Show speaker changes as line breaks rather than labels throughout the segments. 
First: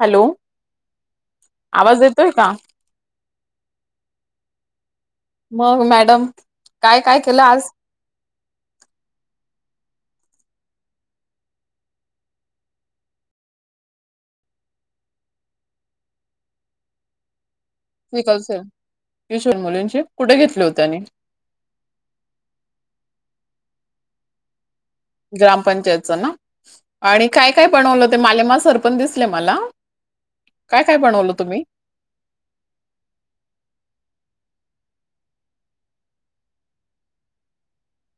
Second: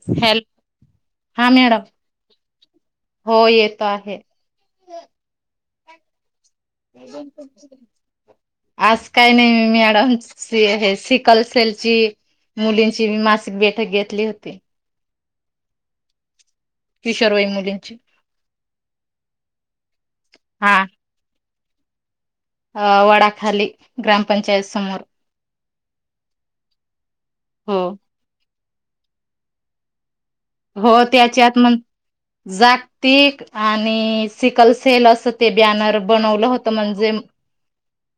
Hello
hello हा madam
आवाज येतोय का
हो येत आहे
मग मॅडम काय काय केलं आज
आज काही नाही मी अन हे सिकल असेलची मुलींची मी मासिक बैठक घेतली होती किशोरवईन मुली
िकल कशोर मुलींची कुठे घेतली होते अणि
अ वडाखाली ग्रामपंचायत समोर
ग्रामपंचायतच ना आणि काय काय
हो
पनवलं ते माले मा सर पण दिसले मला काय
हो
काय बनवलं
त्याच्यात
तुम्ही
जागतिक आणि सिकल्स थेल असं ते बॅनर बनवलं होतं म्हणजे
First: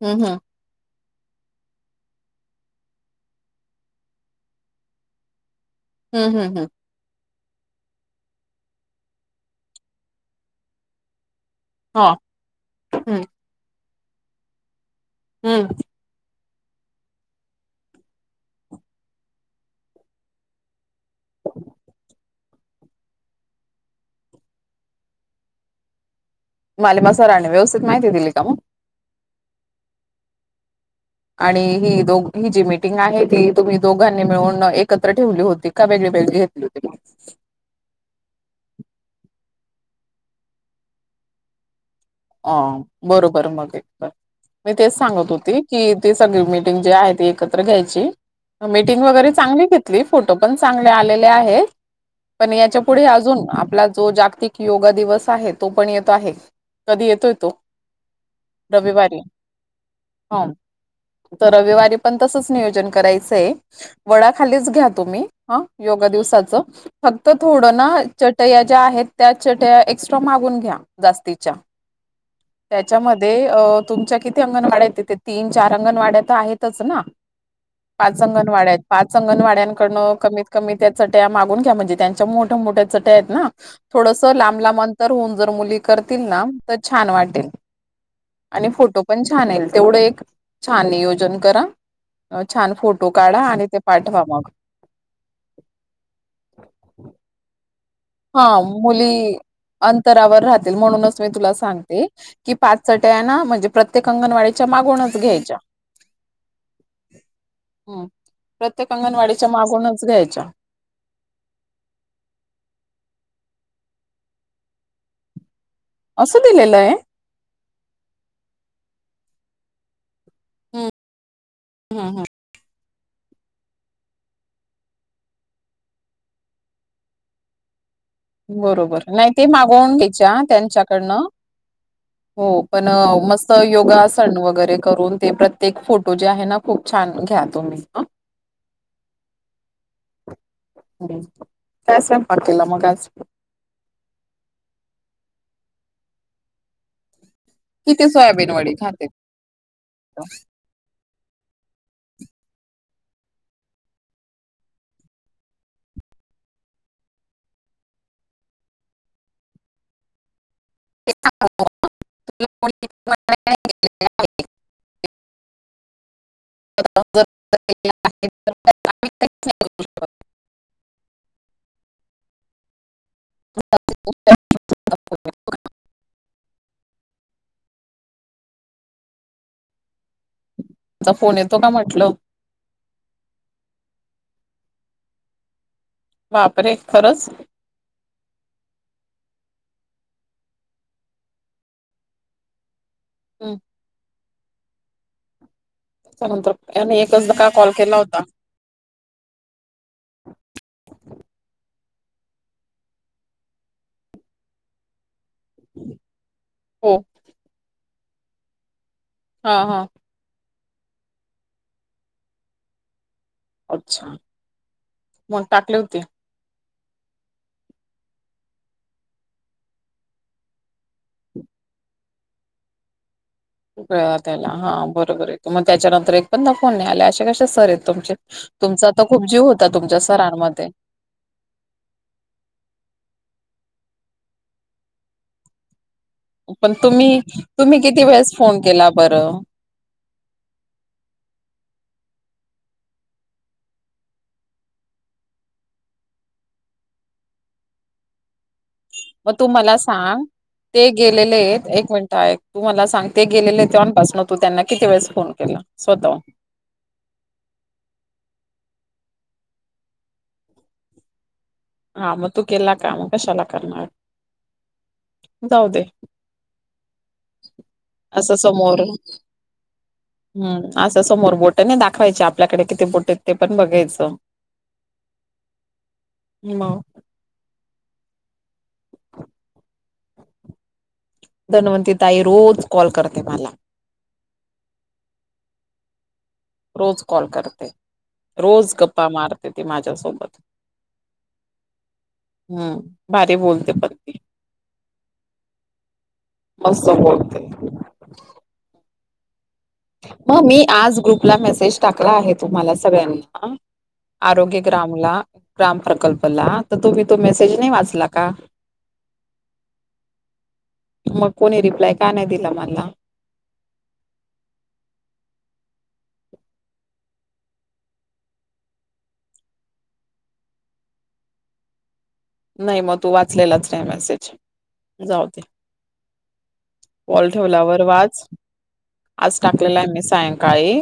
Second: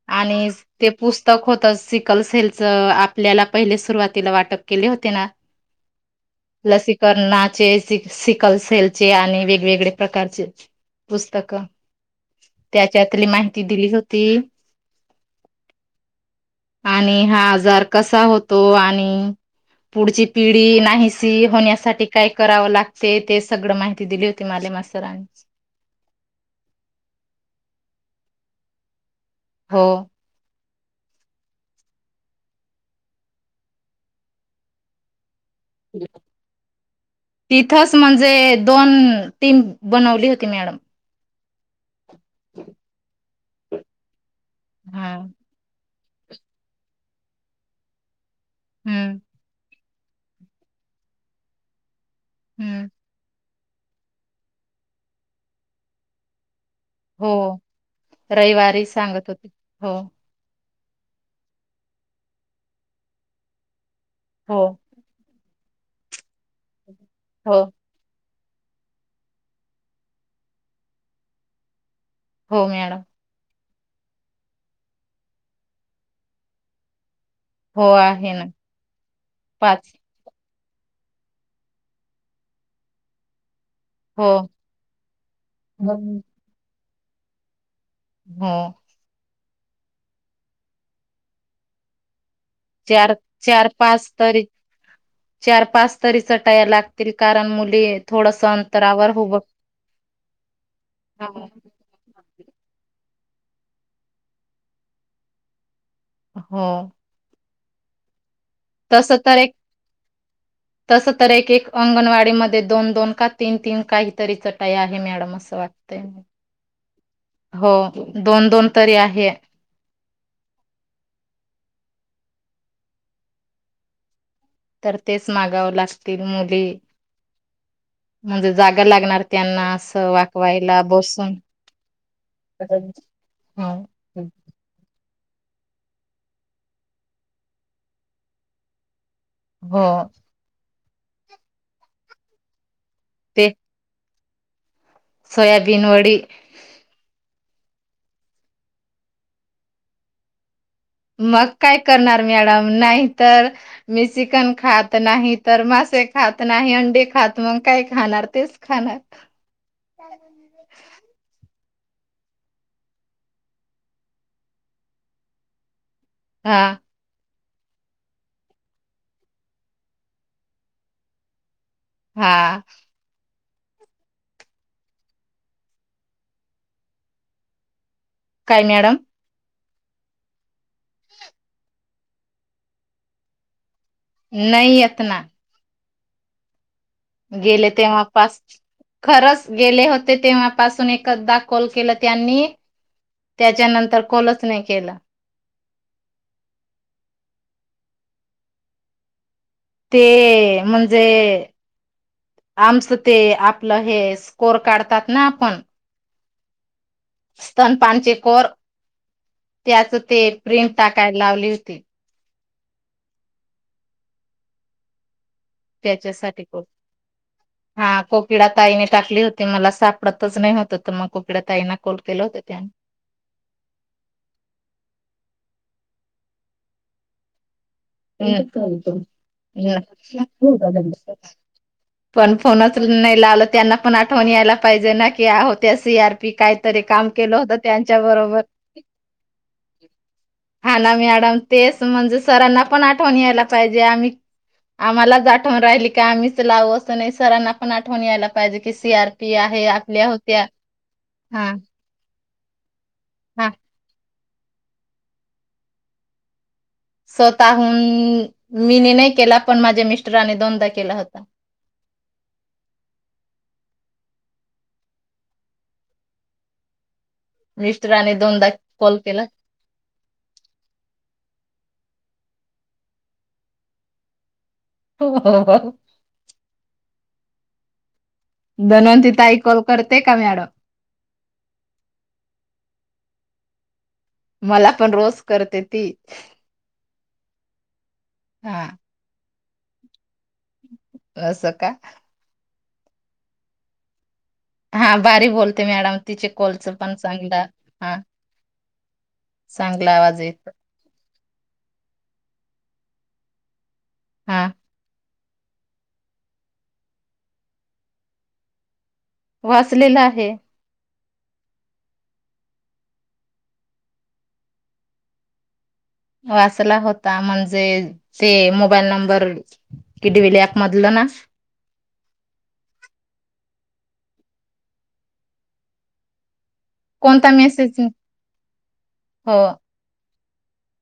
हम्म
आणि ते पुस्तक होत सिक कलसेलच आपल्याला पहिले सुरुवातीला वाटप केले होते ना
हम्म हम्म हम्म
अन्नाचे सिकलसेेलचे आणि वेगवेगळे प्रकारचेस का
हा हम्म
त्याच्यातली माहिती दिली होती
हम्म
आणि हा आजार कसा होतो आणि पुढची पिढी नाही सी होण्यासाठी काय करावं लागते ते सगळं माहिती दिली होती माले मातरांनी
माले मा सरांनी व्यवस्थित माहिती दिली का मग
हो
आणि ही दो ही जी मिीटिंग आहे ती तुम्ही दोघांनी मिळून एकत्र ठेवली होती का वेगळी वेगळी घेतली होती
तिथच म्हणजे दोन टीम बनवली होती मॅडम
अ बरोबर मग एक मी तेच
हा
सांगत होते की मीटिंगजी आहै ती एकत्र घायची मीटिंग
हम्म
व्यगरे चांगली घेतली फोटो पण चांगले आलेले आहेत पण याच्या
हम्म
पुढे अजन आपला जो जागतिक योगा दिवस आहे तो पण येतो आहे कधी
हो
येतोय तो? रविवारी.
सांगत होते हो
हो. तर रविवारी पण तसंच नियोजन करायचंय. वडा
हो
खालीच घ्या तुम्ही. हा योगा दिवसाचं, फक्त
हो
थोडं ना चटया ज्या आहेत, त्या चटया एक्स्ट्रा मागून घ्या जास्तीच्या. चट
हो मॅडम
त्याच्यामध्ये अ तुमच्या किती अंगणवाड्या आहेत तिथे, तीन चार अंगणवाड्या तर आहेतच ना.
हो
पाच
आहे ना
अंगणवाड्या आहेत, पाच
पाच
अंगणवाड्यांकडनं कमी कमी त्या चट्या मागून घ्या. म्हणजे त्यांच्या मोठ्या मोठ्या चट्या आहेत ना. थोडस
हो
लांब लांब अंतर होऊन जर मुली करतील ना, तर छान वाटेल.
हो
आणि फोटोपण छान येईल, तेवढं एक छान नियोजन करा. छान फोटो
चार
काढा आणि
चार
ते
पाच
पाठवा
तरी
मग
चार पाच तरी चटाया लागतील, कारण मुली थोडस
हा
अंतरावर
मुली
उभं
अंतरावर राहतील, म्हणूनच मी तुला सांगते की पाच चट्या ना, म्हणजे प्रत्येक अंगणवाडीच्या मागूनच घ्यायच्या.
हो.
हम्म. प्रत्येक
तसं तर
अंगणवाडीच्या
एक,
मागूनच घ्यायच्या
तस तर एक एक अंगणवाडी मध्ये दोन दोन का तीन तीन काहीतरी चटया आहे मॅडम असं वाट तंय.
असं दिलेलं आहे
हो दोन दोन तरी आहे.
हम्म हं हं.
तर तेच मागावं लागतील. मुली म्हणजे जागा
बरोबर
लागणार
नाही ते
त्यांना,
मागवून
असं
घ्यायच्या
वाकवायला
त्यांच्याकडनं
बसून.
हो, पण मस्त
हो
योगासन वगैरे करून ते प्रत्येक फोटो जे आहेना खूप छान घ्या तुम्ही हा.
व
काय स्वयंपाक केला मग आज?
ते सोयाबीन वडी.
किती सोयाबीन वडी खाते? त
मग काय करणार मॅडम, नाहीतर मी चिकन खात नाही तर म से खात नाही, अंडी खात मग काय खाणार? तेच खाणार.
[inaudible]
हा
[inaudible]
हा.
[inaudible]
काय मॅडम?
चा फोन येतो का म्हटलं?
नाही येतना.
बापरे. खरंच
गेले तेव्हा पा खरच गेले हो ते तेव्हापासून एकदा कॉल केला त्यांनी,
हं.
त्याच्यानंतर कॉलच नाही केला.
त्यानंतर, त्याने एकचदा कॉल केला होता?
ते म्हणजे आमचं ते आपलं हे स्कोर काढतात ना आपण.
हो.
स्तनपानचे कोर
हा हा
त्याच ते प्रिंट टाकाय लावली होती.
अच्छा. मग टाकले होते
त्याच्यासाठी कॉल. हा कोकिडा ताईने टाकली होती, मला सापडतच नाही होतं तर मग कोकिड्या ताईंना कॉल केलं होत त्याने.
त्याला हा बरोबर आहेेतो, मग त्याच्यानंतर एक पण फोन नाही, आल्या अशा कशा सर येत. तुमचा आता खूप जीव होता, तुमच्या सरांमध्ये.
पण फोनच नाही लावलं, त्यांना पण आठवण यायला पाहिजे, ना की आ होत. सी आर पी
पण
काहीतरी काम
तुम्ही
केलं होत,
तुम्ही
त्यांच्या
किती वेळेस
बरोबर.
फोन केला बरं
हा ना मॅडम तेच म्हणजे, सरांना पण आठवण यायला पाहिजे, आम्ही. आम्हालाच आठवण राहिली, का आम्हीच लावू असं नाही, सरांना पण आठवण यायला. पाहिजे की सीआरपी
मग तू
आहे
मला
आपल्या
सांग.
होत्या
ते गेलेले
हा
आहेत एक मिनिट आहे. तू मला सांगते,
हा
गेलेले तेव्हापासन तू त्यांना, किती वेळेस फोन केला स्वतः हून
स्वतःहून मीने नाही, केला पण माझ्या मिस्टराने दोंदा केला होता.
हा मग तू केला काम कशाला करणार. जाऊ दे.
मिस्टराने
असा
दोनदा
समोर
कॉल केला
हम्म असा समोर बोट. त्यांना दाखवायचे आपल्याकडे, किती बोट ते पण बघायचं.
हो हो हो हो.
ह म.
धनवंती ताई कॉल करते का मॅडम.
धनवंती ताई रोज कॉल करते मला.
मला पण रोज करते ती.
रोज कॉल करते,
हा
रोज गप्पा मारते ती माझ्यासोबत.
अस का.
हम्म भारी बोलते पणती.
हा बारी बोलते मॅडम तिचे कॉलच
मस्त
पण
बोलते
चांगलं हा. चांगला आवाज
मग
येतो
मी आज ग्रुपला मेसेज टाकला आहे, तुम्हाला सगळ्यांना.
हा
आरोग्य ग्रामला. ग्राम प्रकल्पला तर तुम्ही तो मेसेज नाही वाचला का.
वाचलेला आहे.
मग कोणी रिप्लाय का नाही दिला मला.
वाचला होता म्हणजे ते मोबाईल नंबर किडविल्यामध. पन्नास.
नाही मग तू वाचलेलाच नाही मेसेज जाऊ दे. कॉल
कोणता मेसेज
ठेवलावर वाच
हो
आज टाकलेला आहे मी सायंकाळी.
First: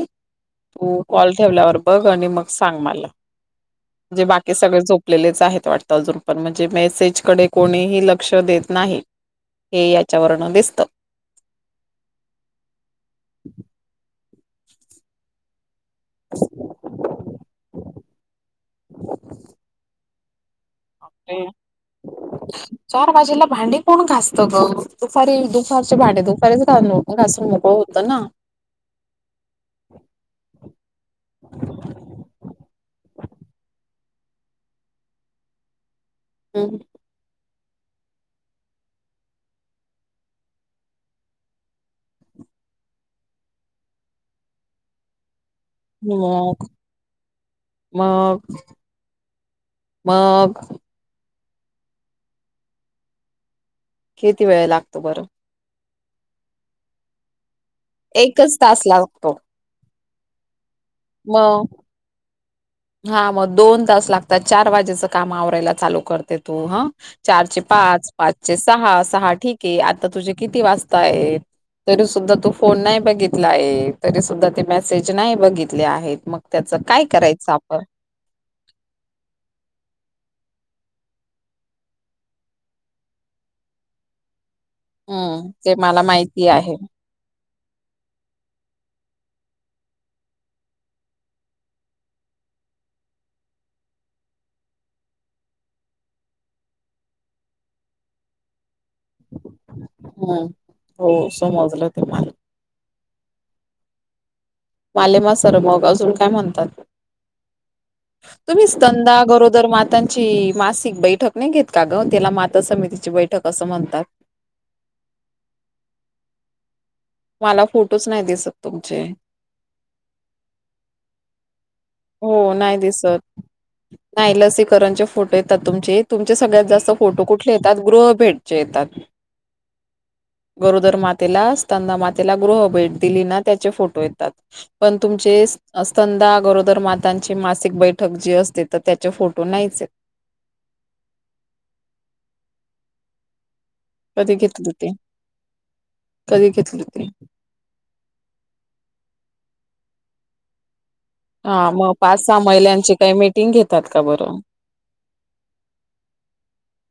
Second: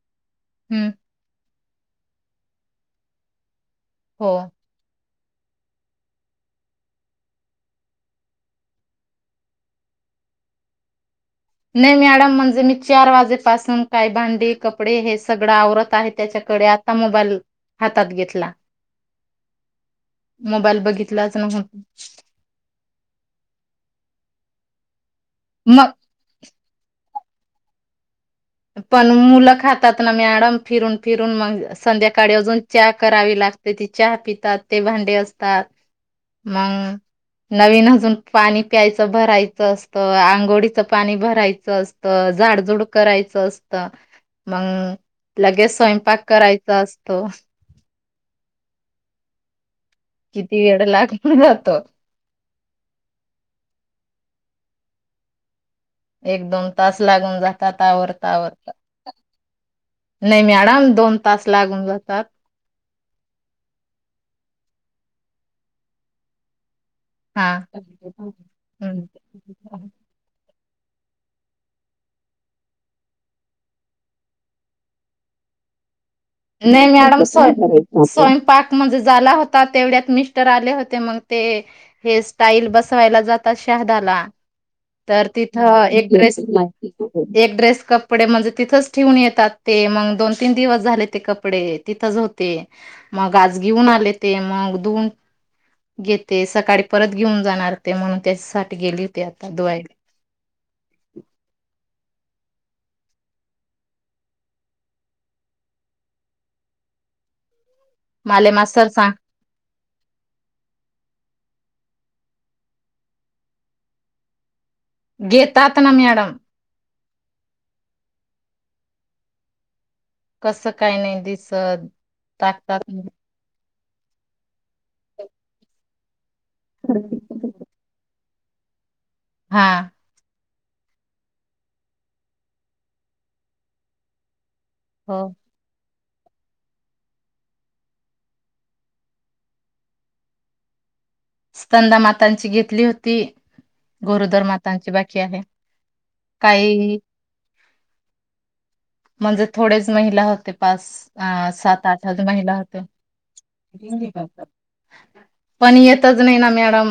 हम्म
तू कॉल ठेवल्यावर बघ आणि मग सांग मला, म्हजे
हो
बाकी सगळे झोप. आपल्यालेच आहेत वाटतं अजून. पण म्हणजे मेसेजकडे कोणीही लक्ष देत नाही, हे याच्यावरन दिसत.
नाही मॅडम म्हणजे मी चार वाजेपासून काय भांडी कपडे हे सगळं आवरत. आहे त्याच्याकडे आता मोबाईलऽ हातात घेतला. मोबाईल बघितलाच नव्हता.
चार बाजीला भांडी कोण घासतऽऽ दुपारी,
मग
दुपारचे भांडे दुपारीच घासून मोकळ होतो ना.
पण मुलं खातात ना मॅडम फिरून फिरून मग संध्याकाळी अजून च्या करावी लागऽऽ लागते तीचहा पितात, ते भांडे असतात, मंगर्धङ नवीन अजून पाणी प्यायचं भरायचं असतं,, आंघोळीचं पाणी भरायचं असतंऽऽ झाडझुड करायऽऽ च असत मंग लगेच स्वयंपाक करायचा असतो.
मऽऽग
किती वेळा लाख म्हण जातो
किती वेळ लागतो बरंऽऽ
एक, दोन तास लागून जातात
एकच
आवरतावरऽऽ
तास लागतो.
नाही मॅऽऽडम
मग,, हा मग दोन तास लाागतात चार वाजऽऽ ज्याचं काम आवरायला चालू करते तू हं.
हा
चारचे पाच, पाचचे सहा, सहा, ठीके आता तुझे किती वाजता आहेत तरी सुद्धा तू फोन नाही बघितला आहे,, तरी सुद्धा ते मेसेज नाही बघित ले आहेत.
नाही मॅडम स्वय स्वयंपाक माजा झाला होता तेवढ्यात मि तर आले होते,, मग ते हे, स्टाईल बसवायला जातात शहादाला. तर
हम्म ते
तिथं
मला
एक ड्रेस
माहिती आहे
- - एक ड्रेस कपडे, म्हणजे तिथंच ठेवून येतात, ते मग दोन, तीन दिवस झाले ते कपडे तिथंच हो ते,, मग आज घेऊन आले ते मग धुऊन घेते. सकाळी परत घेऊन जाणार ते म्हणून त्याच्यासाठी गेली होती. आता धुवायला.
हम्, हो समजलं ते मला मालेमा सर मग अजून काय म्हणतात?
माले
तुम्ही
मास्तर सांग
स्तंनदा गरोदर मात त्यांची मासिक बैठक नाही घेत का ग,, त्याला माता समितीची बैठक असं म्हणतात.
घेतातना मॅडम.
मला फोटोच नाही दिसत तुमचे.
कसं काय नाई दिसत.
हो नाही
टाकतात
दिसत,, नाही लसीकरणचे फोटो येतात तुमचे चे सगळ्यात जास्त फोटो कुठले येतात, गृह भेटचे येतात.
हा.
गरोदर मातेला स्तनदा मातेला गृह भेट दिली ना,, त्याचे फोटो येतात. पण
हो.
तुमचे स्तंनदा गरो - - दरमातांची मासिक बैठक जी असते. तर त्याचे फोटो नाहीचेत.
स्कंनदा मातांची घेतली होती.
कधी
गोरोदर
घेतली होती
मातांची बाकी आहे,,
कधी घेतली
काहीही
होती
म्हणजे थोडेच महिला होते पास, अ
हा
सात,
मग
आठ
पाच
हज
सहा
महिला होत्या.
महिलांची काही मीटिंग घेतात का बरं
पण येतच नाही नामॅडम.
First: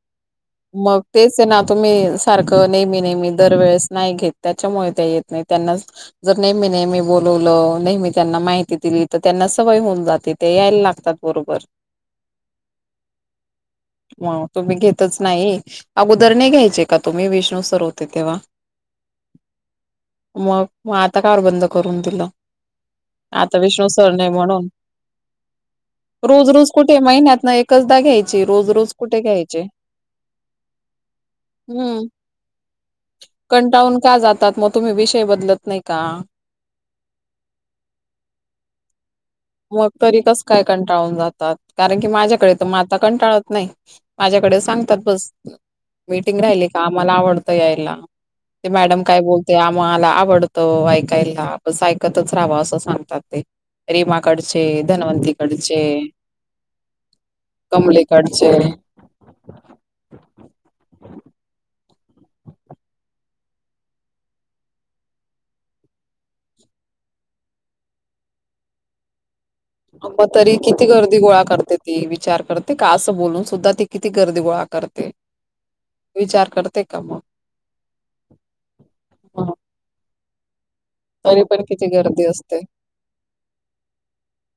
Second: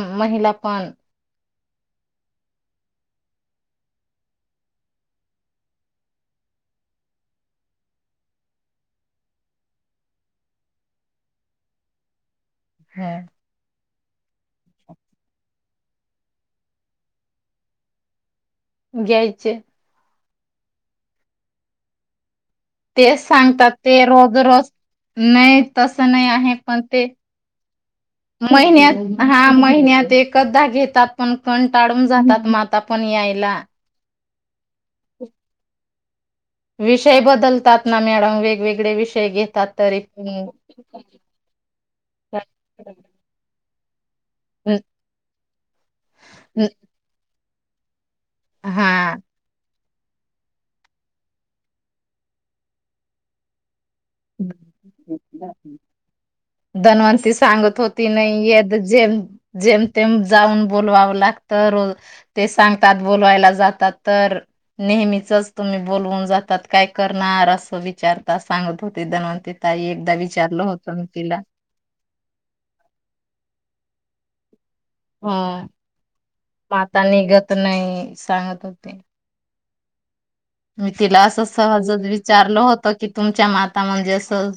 मग तेच ना तुम्ही सारखं नेहमी, नेहमी दरवेळेस नाही घेत, त्याच्यामुळे त्या येत नाहीत. त्यांना जर नेहमी, नेहमी बोलवलं नेहमी त्यांना माहिती दिली तर त्यांना सवय होऊन जाते ते यायला लागतात बरोबर.
हा.
म तुम्ही घेतच नाही,, अगोदर नाही घ्यायचे का तुम्ही विष्णू सर होते तेव्हा?
घ्यायचे
मग,, मग आता का बर बंद करून दिलं?
तेऽच
आता
सांगतात
विष्णू
ते,
सर नाही
रोज,
म्हणून
रोज नाही, तस नाही
रोज
आहे,,
रोज
पण
कुठे
ते,
महिन्यात ना एकचदा घ्यायची रोज रोज
महिन्यात,
कुठे
हा महि
घ्यायचे
महिन्यात एकदा घेतात. पण कण
हम्म
टाळून जातात माता पण यायला.
तात मग तुम्ही विषय बदलत नाही का?
विषय बदलतात ना मॅडम वेगवेगळे विषय घेतात.
मग
तरी
कस
पण
काय कंटाळून कारण की माझ्याकडे तर माता कंटाळत नाहीत. माझ्याकडे सांगतात बस मीटिंग राहिली का मला आवडतं यायला. ते मॅडम
हा
काय बोलते मला आवडतं ऐकायला बस ऐकतच राहाव असं सांगतात ते. रीमाकडचे, धनवंती कडचे,
धन्वंती सांगत होती नाही य जे - जेमतेम जाऊन बोलवावं लागतं रोज ते सांगतात बोलवायला जातात तर नेहमीचच तुम्ही बोलवून जातात. काय करणार असं विचारता. सांगत हो ते दान ते - -
अ तरी किती गर्दी गोळा करते ती विचार करते का? असं बोलून सुद्धा ती किती गर्दी गोळा करत
हा
का
माता
मग
निघत नाही, सांगत होते
हं,
मी तिला
तरी
असं
पण किती
सहजच
गर्दी
विचारल
असते
होत, की तुमच्या माता म्हणजे असं,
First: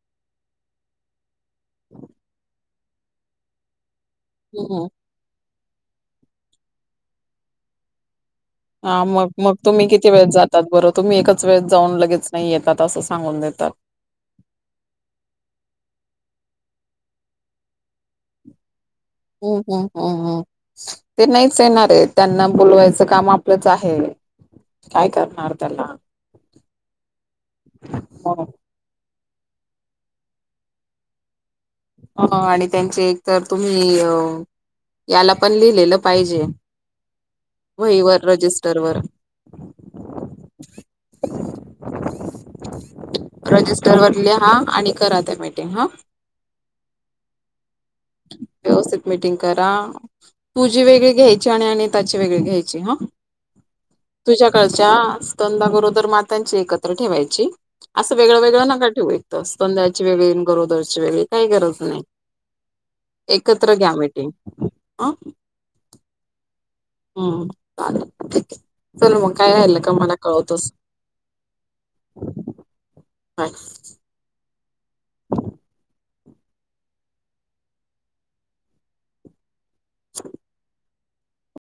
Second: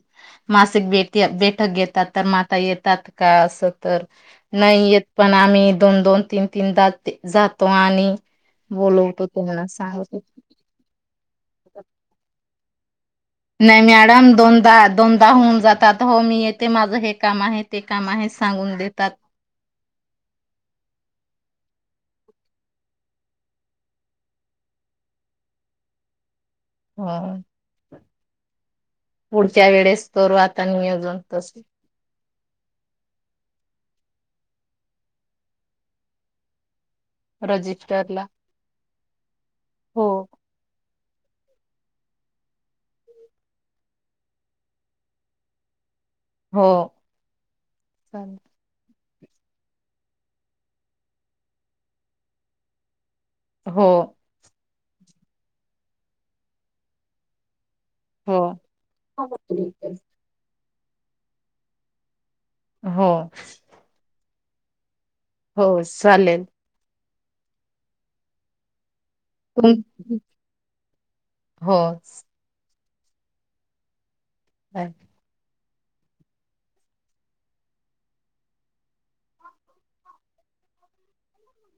मासिक डेट बैठक घेतात, तर माता येतात का? अस तर
हम्म
नाही येत पण आणि दोन-दोन तीन-तीन तास, जातो आणि
हा
बोलवतो
मग मग
त्यांना
तुम्ही किती
सांगतो
वेळेेत जातात बरं तुम्ही एकच वेळेेत जाऊन लगेच नाही येतात असं सांगून देतात.
नाही मॅडम, दोनदा दोनदा होऊन जातात हो मी येते माझं हे काम आहे, ते काम आहे, सांगून देतात
हम्म. हम्म. हम्म. हम् ते नाहीच येणारे त्यांना बोलवायचं काम आपलंच आहे. काय करणार त्याला.
हम.
ह
पुढच्या वेळेस करू आता [unintelligible]
हम, आणि त्यांचे एक तर तुम्ही अ याला पण लिहिलेलं पाहिजे वहीवर,
रजिस्टरला
रजिस्टर वर.
हो
[unintelligible] [inaudible] रजिस्टरवर लिहा, आणि करा त्या मीटिंग हा.
हो. चालेल.
व्यवस्थित मीटिंग करा, तुझी वेगळी घ्यायची आणि अनिताची वेगळी घ्यायची हं.
हो.
खालच्या स्कंदा गरोदर मातांची एकत्र ठेवायची असं वेगळं
हो
वेगळं नका ठेवू, एकेत स्कंदची वेगळी, आणि गरोदरची वेगळी, काही गरज नाही.
हो
एकत्र घ्या मीटिंग. अ
हो, चालेल.
हम्म, चालेल. ठीके. चल मग काय
तुम
राहील तर मला कळतोस
हो
हा.
[unintelligible] [inaudible]
[unintelligible] [inaudible]